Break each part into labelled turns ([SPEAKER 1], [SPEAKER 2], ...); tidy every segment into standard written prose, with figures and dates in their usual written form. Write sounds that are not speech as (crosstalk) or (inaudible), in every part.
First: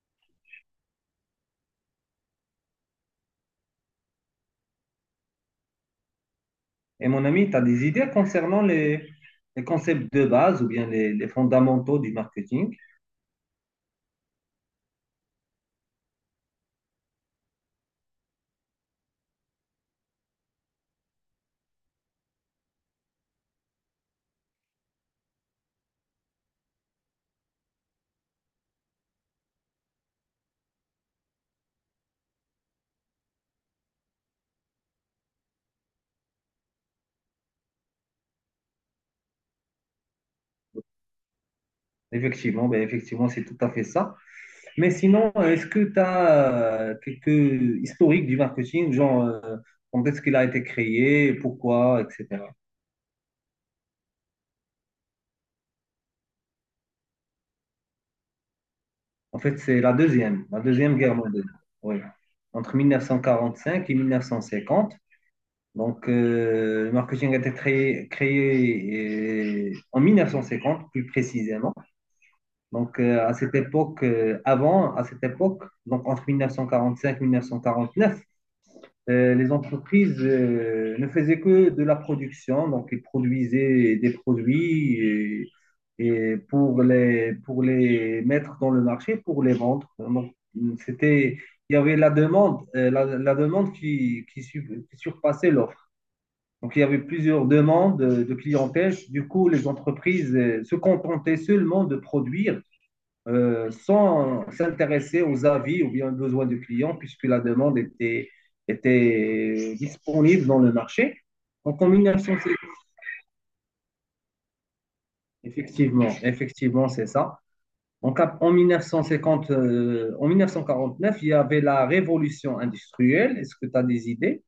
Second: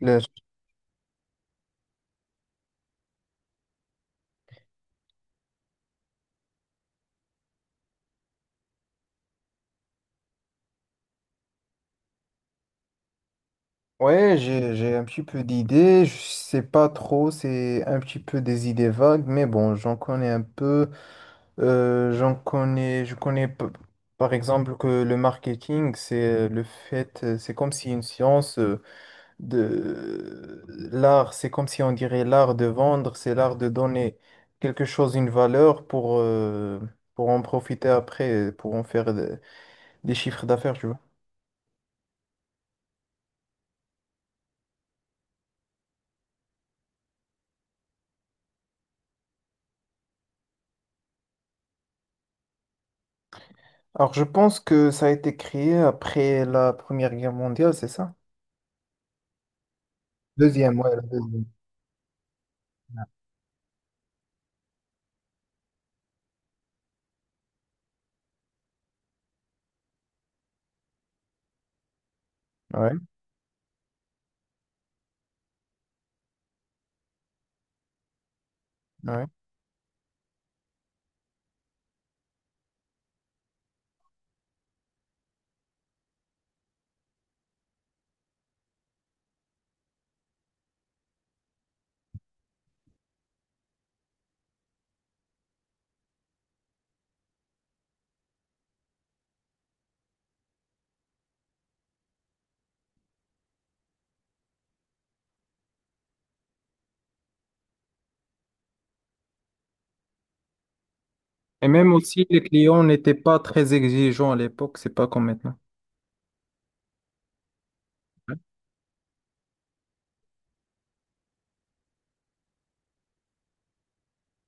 [SPEAKER 1] Le-
[SPEAKER 2] Et mon ami, tu as des idées concernant les concepts de base ou bien les fondamentaux du marketing.
[SPEAKER 1] Ouais, j'ai un petit peu d'idées, je sais pas trop, c'est un petit peu des idées vagues, mais bon, j'en connais un peu. J'en connais, par exemple que le marketing, c'est le fait, c'est comme si une science de l'art, c'est comme si on dirait l'art de vendre, c'est l'art de donner quelque chose, une valeur pour pour en profiter après, pour en des chiffres d'affaires, tu vois.
[SPEAKER 2] Effectivement, effectivement, c'est tout à fait ça. Mais sinon, est-ce que tu as quelques historiques du marketing, genre quand est-ce qu'il a été créé, pourquoi, etc.
[SPEAKER 1] Alors, je pense que ça a été créé après la Première Guerre mondiale, c'est ça?
[SPEAKER 2] En fait, c'est la
[SPEAKER 1] Deuxième, ouais,
[SPEAKER 2] deuxième
[SPEAKER 1] la
[SPEAKER 2] guerre
[SPEAKER 1] deuxième.
[SPEAKER 2] mondiale. Oui. Entre 1945 et 1950. Donc, le marketing a été créé en 1950, plus précisément.
[SPEAKER 1] Ouais,
[SPEAKER 2] Donc, à cette à cette époque, donc entre 1945 et 1949,
[SPEAKER 1] ouais.
[SPEAKER 2] les entreprises ne faisaient que de la production, donc ils produisaient des produits et pour pour les mettre dans le marché, pour les vendre. C'était, il y avait la demande, la demande qui surpassait l'offre. Donc, il y avait plusieurs demandes de clientèle. Du coup, les entreprises se contentaient seulement de produire sans s'intéresser aux avis ou bien aux besoins du client, puisque la était disponible dans le marché.
[SPEAKER 1] Et
[SPEAKER 2] Donc en
[SPEAKER 1] même aussi, les
[SPEAKER 2] 1950,
[SPEAKER 1] clients n'étaient pas très exigeants à l'époque, c'est pas comme maintenant.
[SPEAKER 2] effectivement, c'est ça. Donc,
[SPEAKER 1] Ouais.
[SPEAKER 2] en 1949, il y avait la révolution industrielle. Est-ce que tu as des idées?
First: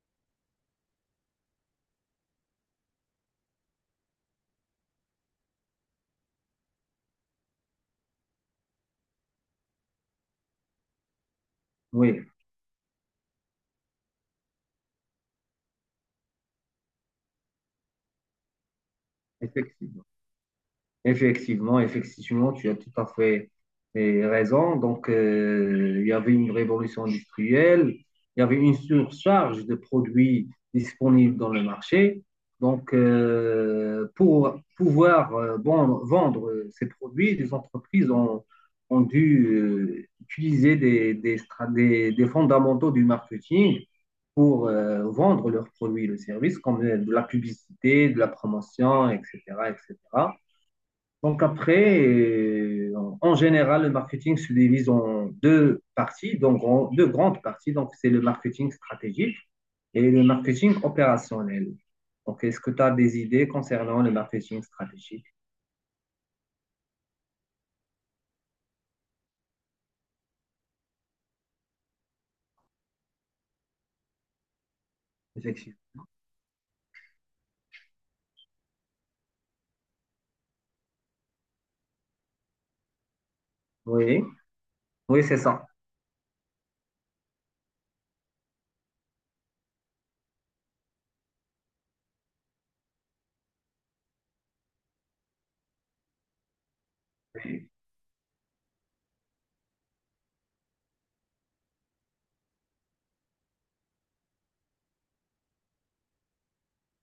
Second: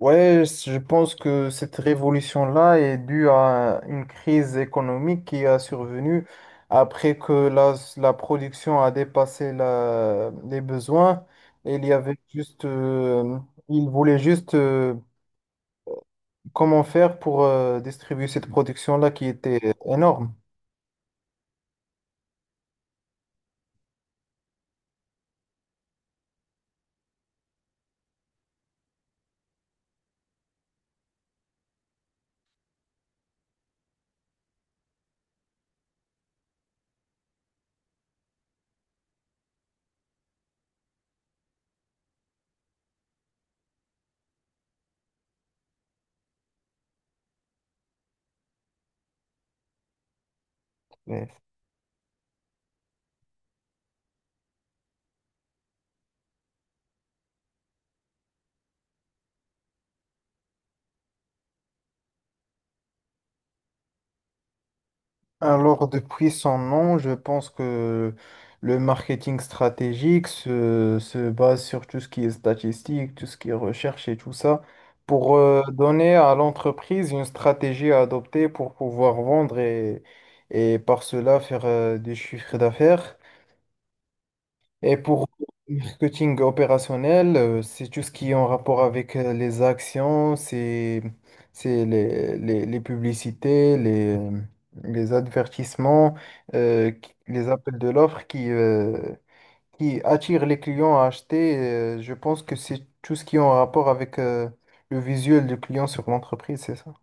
[SPEAKER 1] Ouais, je pense que cette révolution-là est due à une crise économique qui a survenu après que la production a dépassé les besoins. Il y avait
[SPEAKER 2] Oui,
[SPEAKER 1] juste, ils voulaient juste comment faire pour distribuer cette production-là qui était
[SPEAKER 2] effectivement.
[SPEAKER 1] énorme?
[SPEAKER 2] Effectivement, tu as tout à fait raison. Donc, il y avait une révolution industrielle, il y avait une surcharge de produits disponibles dans le marché. Donc, pour pouvoir vendre ces produits, les ont dû utiliser des fondamentaux du marketing pour vendre leurs produits et leurs services, comme de la publicité, de la promotion, etc.
[SPEAKER 1] Mais-
[SPEAKER 2] Donc après, en général, le marketing se divise en deux parties, donc en deux grandes parties. Donc c'est le marketing stratégique et le marketing opérationnel. Donc est-ce que tu as des idées concernant le marketing stratégique?
[SPEAKER 1] Alors, depuis son nom, je pense que le marketing stratégique se base sur tout ce qui est statistique, tout ce qui est recherche et tout ça, pour
[SPEAKER 2] Effectivement.
[SPEAKER 1] donner à l'entreprise une stratégie à adopter pour pouvoir vendre, et par cela faire du chiffre d'affaires.
[SPEAKER 2] Oui,
[SPEAKER 1] Et
[SPEAKER 2] oui,
[SPEAKER 1] pour
[SPEAKER 2] c'est ça.
[SPEAKER 1] le marketing opérationnel, c'est tout ce qui est en rapport avec les actions, c'est les publicités, les advertisements, les
[SPEAKER 2] Oui.
[SPEAKER 1] appels de l'offre qui, qui attirent les clients à acheter. Je pense que c'est tout ce qui est en rapport avec le visuel du client sur l'entreprise, c'est ça?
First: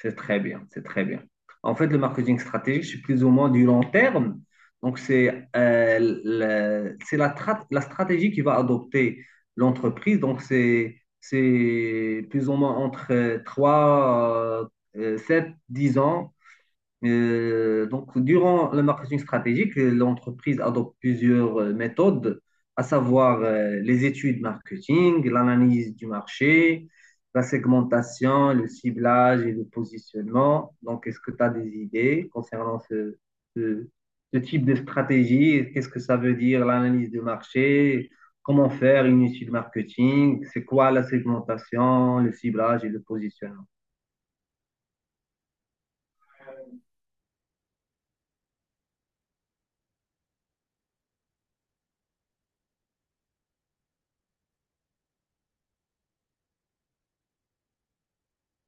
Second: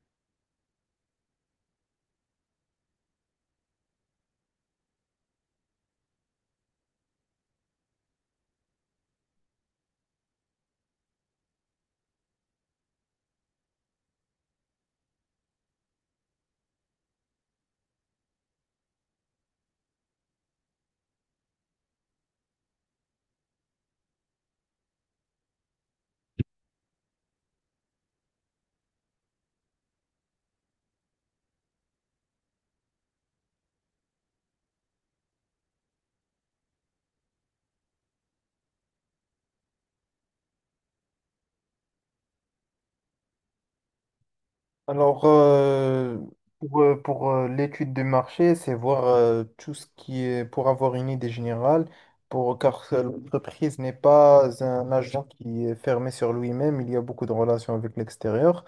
[SPEAKER 2] C'est très bien, c'est très bien. En fait, le marketing stratégique, c'est plus ou moins du long terme. Donc, c'est c'est la stratégie qui va adopter l'entreprise. Donc, c'est plus ou moins entre 3, 7, 10 ans donc, durant le marketing stratégique, l'entreprise adopte plusieurs méthodes, à savoir les études marketing, l'analyse du marché, la segmentation, le ciblage et le positionnement. Donc, est-ce que tu as des idées concernant ce- ce type de stratégie? Qu'est-ce que ça veut dire l'analyse du marché? Comment faire une étude marketing? C'est quoi la segmentation, le ciblage et le positionnement?
[SPEAKER 1] Alors, euh, l'étude du marché, c'est voir tout ce qui est pour avoir une idée générale, pour, car l'entreprise n'est pas un agent qui est fermé sur lui-même, il y a beaucoup de relations avec l'extérieur.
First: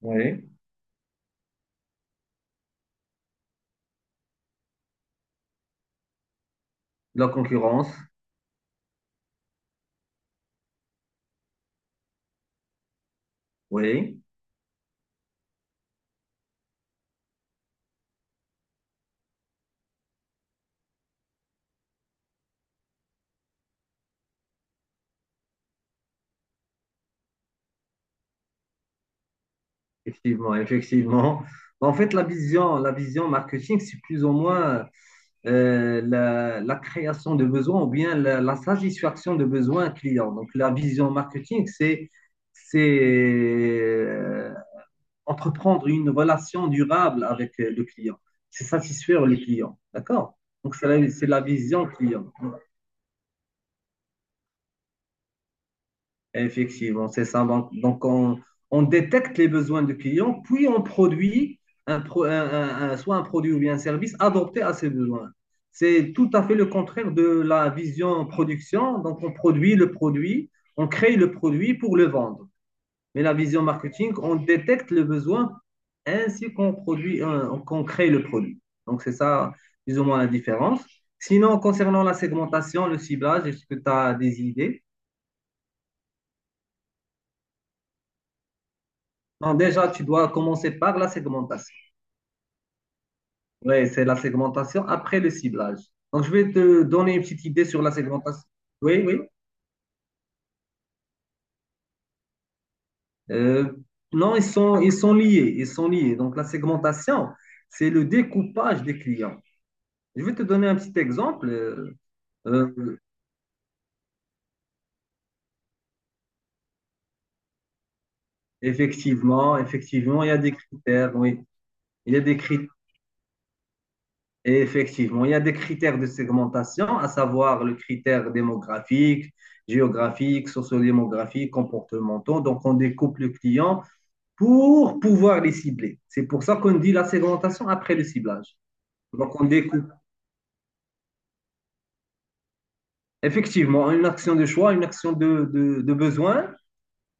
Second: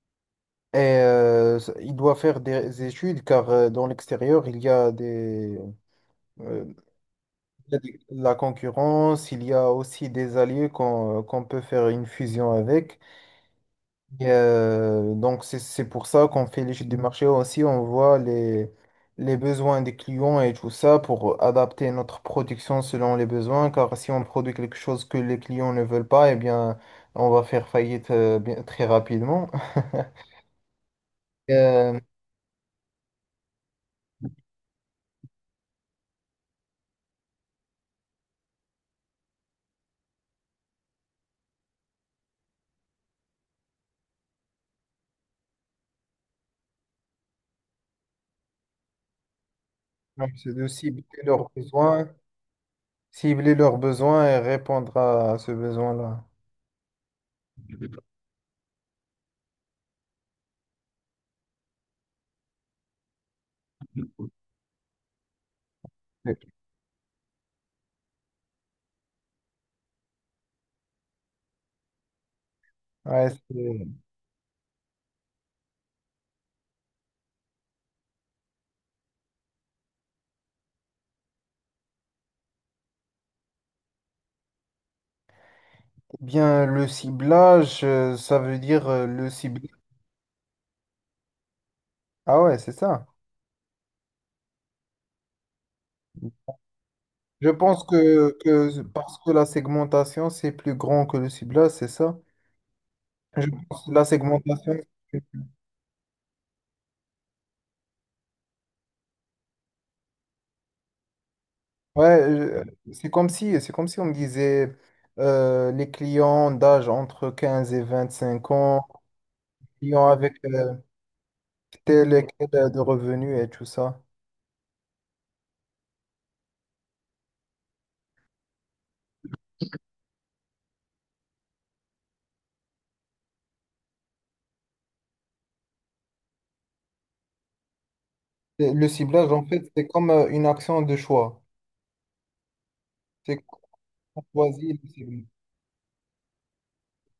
[SPEAKER 2] Oui.
[SPEAKER 1] Et il doit faire des études, car dans l'extérieur, euh,
[SPEAKER 2] La
[SPEAKER 1] il y a
[SPEAKER 2] concurrence?
[SPEAKER 1] des- la concurrence, il y a aussi des alliés qu'on peut faire une fusion avec.
[SPEAKER 2] Oui.
[SPEAKER 1] Donc, c'est pour ça qu'on fait l'étude du marché aussi. On voit les besoins des clients et tout ça pour adapter notre production selon les besoins. Car si on produit quelque chose que les clients ne veulent pas, eh bien, on va faire faillite très rapidement. (laughs)
[SPEAKER 2] Effectivement, effectivement. En
[SPEAKER 1] Euh,
[SPEAKER 2] fait, la vision marketing, c'est plus ou moins la création de besoins ou bien la satisfaction de besoins clients. Donc, la vision marketing, c'est euh, entreprendre une relation durable avec le client. C'est satisfaire le client.
[SPEAKER 1] donc,
[SPEAKER 2] D'accord?
[SPEAKER 1] c'est de
[SPEAKER 2] Donc, c'est la vision client.
[SPEAKER 1] cibler leurs besoins et répondre à ce besoin-là.
[SPEAKER 2] Effectivement, c'est ça. Donc, on détecte les besoins du client, puis on produit un pro- un- soit un produit ou bien un service adapté à ses besoins. C'est tout à fait le contraire de la vision production. Donc, on produit le produit, on crée le produit pour le vendre. Mais
[SPEAKER 1] Ouais,
[SPEAKER 2] la vision
[SPEAKER 1] c'est-
[SPEAKER 2] marketing, on détecte le besoin ainsi qu'on qu'on crée le produit. Donc, c'est ça, plus ou moins la différence. Sinon, concernant la segmentation, le ciblage, est-ce que tu as des idées?
[SPEAKER 1] Eh bien, le ciblage, ça veut dire le
[SPEAKER 2] Donc
[SPEAKER 1] ciblage.
[SPEAKER 2] déjà, tu dois commencer par la segmentation.
[SPEAKER 1] Ah ouais, c'est ça.
[SPEAKER 2] Oui, c'est la segmentation après le ciblage. Donc, je vais te donner une petite
[SPEAKER 1] Je
[SPEAKER 2] idée
[SPEAKER 1] pense
[SPEAKER 2] sur la
[SPEAKER 1] que,
[SPEAKER 2] segmentation.
[SPEAKER 1] que
[SPEAKER 2] Oui,
[SPEAKER 1] parce
[SPEAKER 2] oui.
[SPEAKER 1] que la segmentation, c'est plus grand que le ciblage, c'est ça? Je
[SPEAKER 2] Euh,
[SPEAKER 1] pense que la
[SPEAKER 2] non,
[SPEAKER 1] segmentation,
[SPEAKER 2] ils sont liés. Ils sont liés. Donc, la segmentation, c'est le découpage des clients. Je vais te donner un petit exemple.
[SPEAKER 1] ouais,
[SPEAKER 2] Euh,
[SPEAKER 1] c'est comme si on me disait les clients d'âge entre 15 et 25 ans,
[SPEAKER 2] effectivement,
[SPEAKER 1] clients
[SPEAKER 2] effectivement, il y
[SPEAKER 1] avec
[SPEAKER 2] a des critères. Oui,
[SPEAKER 1] tel
[SPEAKER 2] il y a
[SPEAKER 1] et
[SPEAKER 2] des
[SPEAKER 1] quel
[SPEAKER 2] critères.
[SPEAKER 1] de revenus et tout ça.
[SPEAKER 2] Et effectivement, il y a des critères de segmentation, à savoir le critère démographique, géographique, sociodémographique, comportementaux. Donc, on découpe le client pour pouvoir les cibler. C'est pour ça qu'on dit la segmentation après le ciblage.
[SPEAKER 1] Et le ciblage,
[SPEAKER 2] Donc,
[SPEAKER 1] en
[SPEAKER 2] on
[SPEAKER 1] fait, c'est
[SPEAKER 2] découpe
[SPEAKER 1] comme une action de choix. C'est
[SPEAKER 2] effectivement une
[SPEAKER 1] qu'on
[SPEAKER 2] action de choix,
[SPEAKER 1] choisit
[SPEAKER 2] une
[SPEAKER 1] le
[SPEAKER 2] action
[SPEAKER 1] ciblage.
[SPEAKER 2] de besoin.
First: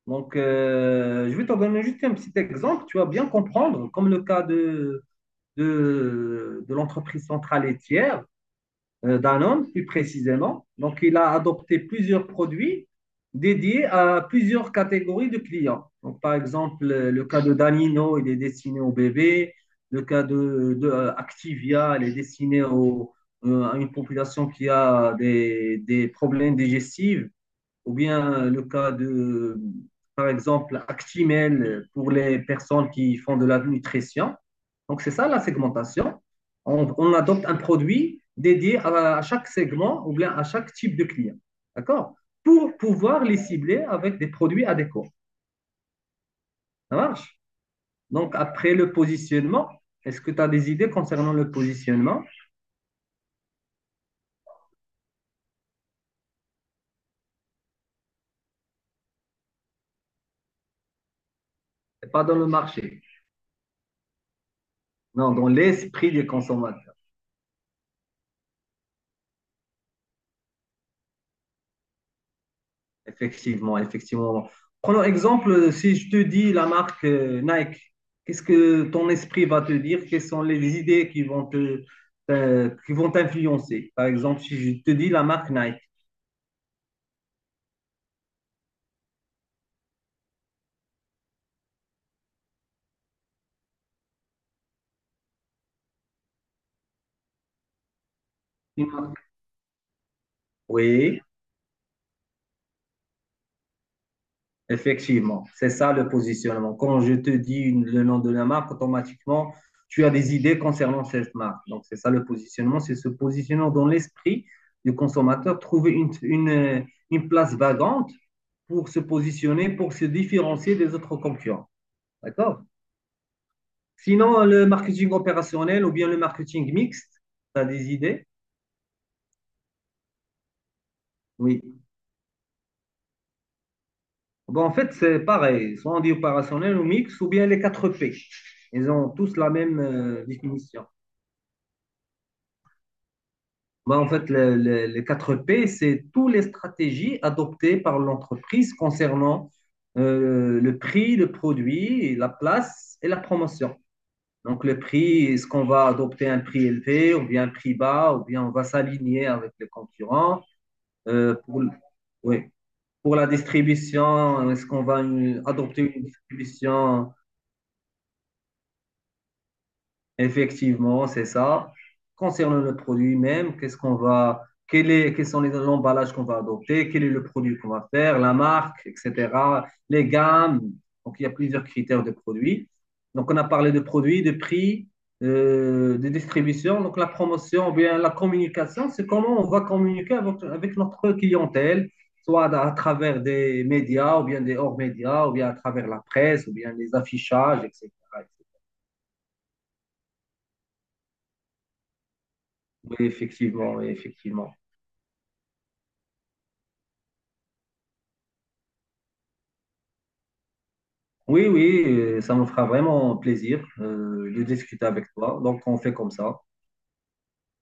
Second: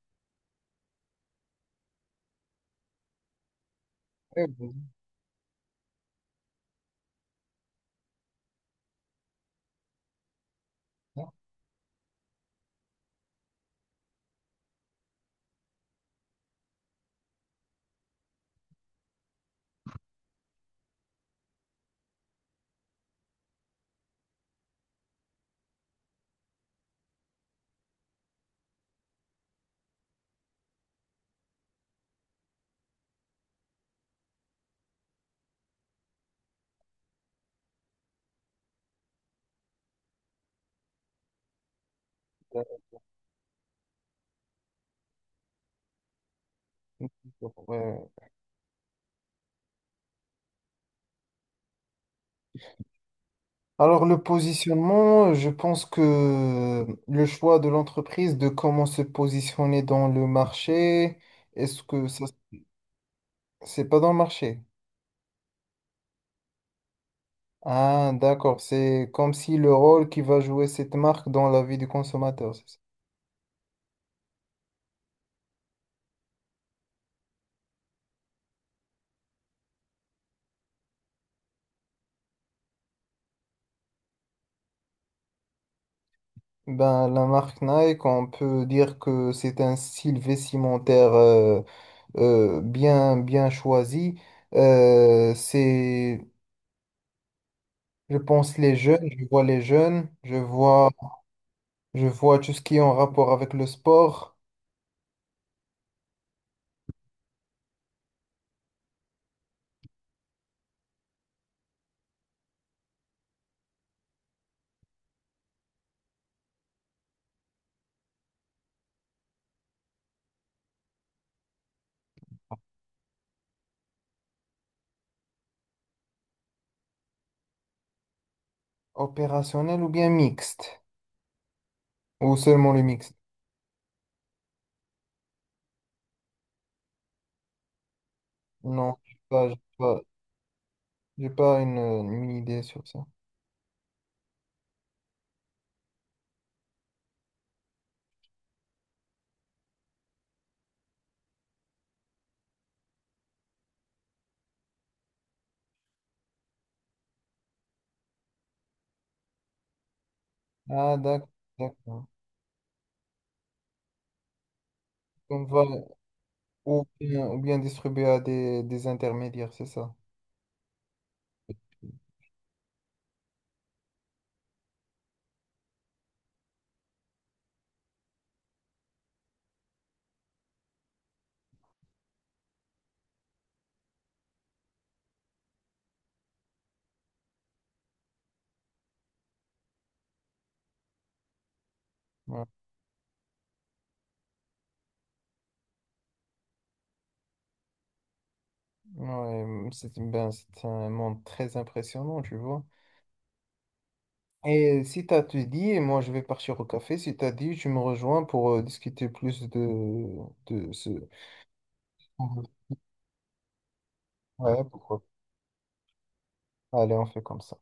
[SPEAKER 2] Donc, je vais te donner juste un petit exemple, tu vas bien comprendre, comme le cas
[SPEAKER 1] Ouais, vas-y,
[SPEAKER 2] de l'entreprise centrale et tiers. Danone plus précisément. Donc, il a
[SPEAKER 1] hein.
[SPEAKER 2] adopté plusieurs produits dédiés à plusieurs catégories de clients. Donc, par exemple, le cas de Danino, il est destiné aux bébés. Le cas Activia, il est destiné à une population qui a des problèmes digestifs ou bien le cas de, par exemple, Actimel pour les personnes qui font de la nutrition. Donc, c'est ça la segmentation. Adopte un produit dédié à chaque segment ou bien à chaque type de client. D'accord. Pour pouvoir les cibler avec des produits adéquats. Ça marche.
[SPEAKER 1] Euh, ouais,
[SPEAKER 2] Donc, après le positionnement, est-ce que tu as des idées concernant le positionnement?
[SPEAKER 1] alors le positionnement, je pense que le choix de l'entreprise de comment se positionner dans le marché, est-ce que ça,
[SPEAKER 2] Pas dans le marché.
[SPEAKER 1] c'est pas dans le marché?
[SPEAKER 2] Non, dans l'esprit des consommateurs.
[SPEAKER 1] Ah, d'accord, c'est comme si le rôle qui va jouer cette marque dans la vie du consommateur, c'est ça.
[SPEAKER 2] Effectivement, effectivement. Prenons exemple, si je te dis la marque Nike, qu'est-ce que ton esprit va te dire? Quelles sont les idées qui vont qui vont t'influencer? Par exemple, si je te dis la marque Nike.
[SPEAKER 1] Ben, la marque Nike, on peut dire que c'est un style vestimentaire bien choisi. Euh, c'est, je pense, les
[SPEAKER 2] Une
[SPEAKER 1] jeunes, je
[SPEAKER 2] marque.
[SPEAKER 1] vois je vois,
[SPEAKER 2] Oui.
[SPEAKER 1] je vois tout ce qui est en rapport avec le sport
[SPEAKER 2] Effectivement, c'est ça le positionnement. Quand je te dis le nom de la marque, automatiquement, tu as des idées concernant cette marque. Donc, c'est ça le positionnement, c'est se positionner dans l'esprit du consommateur, trouver une place vagante pour se positionner, pour se différencier des autres concurrents. D'accord? Sinon, le marketing opérationnel ou bien le marketing mixte, tu as des idées?
[SPEAKER 1] opérationnel ou bien mixte.
[SPEAKER 2] Oui.
[SPEAKER 1] Ou seulement le mixte.
[SPEAKER 2] Bon, en fait, c'est pareil, soit on dit opérationnel ou mixte, ou bien les 4 P. Ils
[SPEAKER 1] Non,
[SPEAKER 2] ont
[SPEAKER 1] je n'ai
[SPEAKER 2] tous
[SPEAKER 1] pas,
[SPEAKER 2] la
[SPEAKER 1] j'ai
[SPEAKER 2] même
[SPEAKER 1] pas,
[SPEAKER 2] définition.
[SPEAKER 1] j'ai pas une idée sur ça.
[SPEAKER 2] En fait, les 4 P c'est toutes les stratégies adoptées par l'entreprise concernant le prix, le produit, la place et la promotion. Donc, le prix, est-ce qu'on va adopter un prix élevé ou bien un prix bas ou bien on va s'aligner avec les concurrents?
[SPEAKER 1] Ah, d'accord,
[SPEAKER 2] Euh, pour, le-
[SPEAKER 1] d'accord.
[SPEAKER 2] oui. Pour la distribution, est-ce qu'on va
[SPEAKER 1] On va
[SPEAKER 2] adopter une distribution.
[SPEAKER 1] ou bien distribuer à des intermédiaires, c'est ça.
[SPEAKER 2] Effectivement, c'est ça. Concernant le produit même, qu'est-ce qu'on va, quel est, quels sont les emballages qu'on va adopter, quel est le produit qu'on va faire, la marque, etc., les gammes. Donc, il y a plusieurs critères de produits. Donc, on a parlé de produits, de prix, de distribution. Donc, la promotion, ou bien la communication, c'est comment on va communiquer avec notre clientèle,
[SPEAKER 1] Ouais,
[SPEAKER 2] soit à travers des médias, ou bien des hors-médias, ou bien à travers la presse, ou bien les affichages, etc.
[SPEAKER 1] Ouais, mm, c'est un monde très impressionnant, tu vois.
[SPEAKER 2] Oui, effectivement, oui, effectivement.
[SPEAKER 1] Et si t'as tout dit, et moi je vais partir au café, si t'as dit, tu me rejoins pour discuter plus de ce...
[SPEAKER 2] Oui, oui, ça me fera vraiment plaisir de
[SPEAKER 1] Ouais,
[SPEAKER 2] discuter
[SPEAKER 1] pourquoi
[SPEAKER 2] avec toi. Donc, on fait comme ça.
[SPEAKER 1] pas. Allez, on fait comme ça.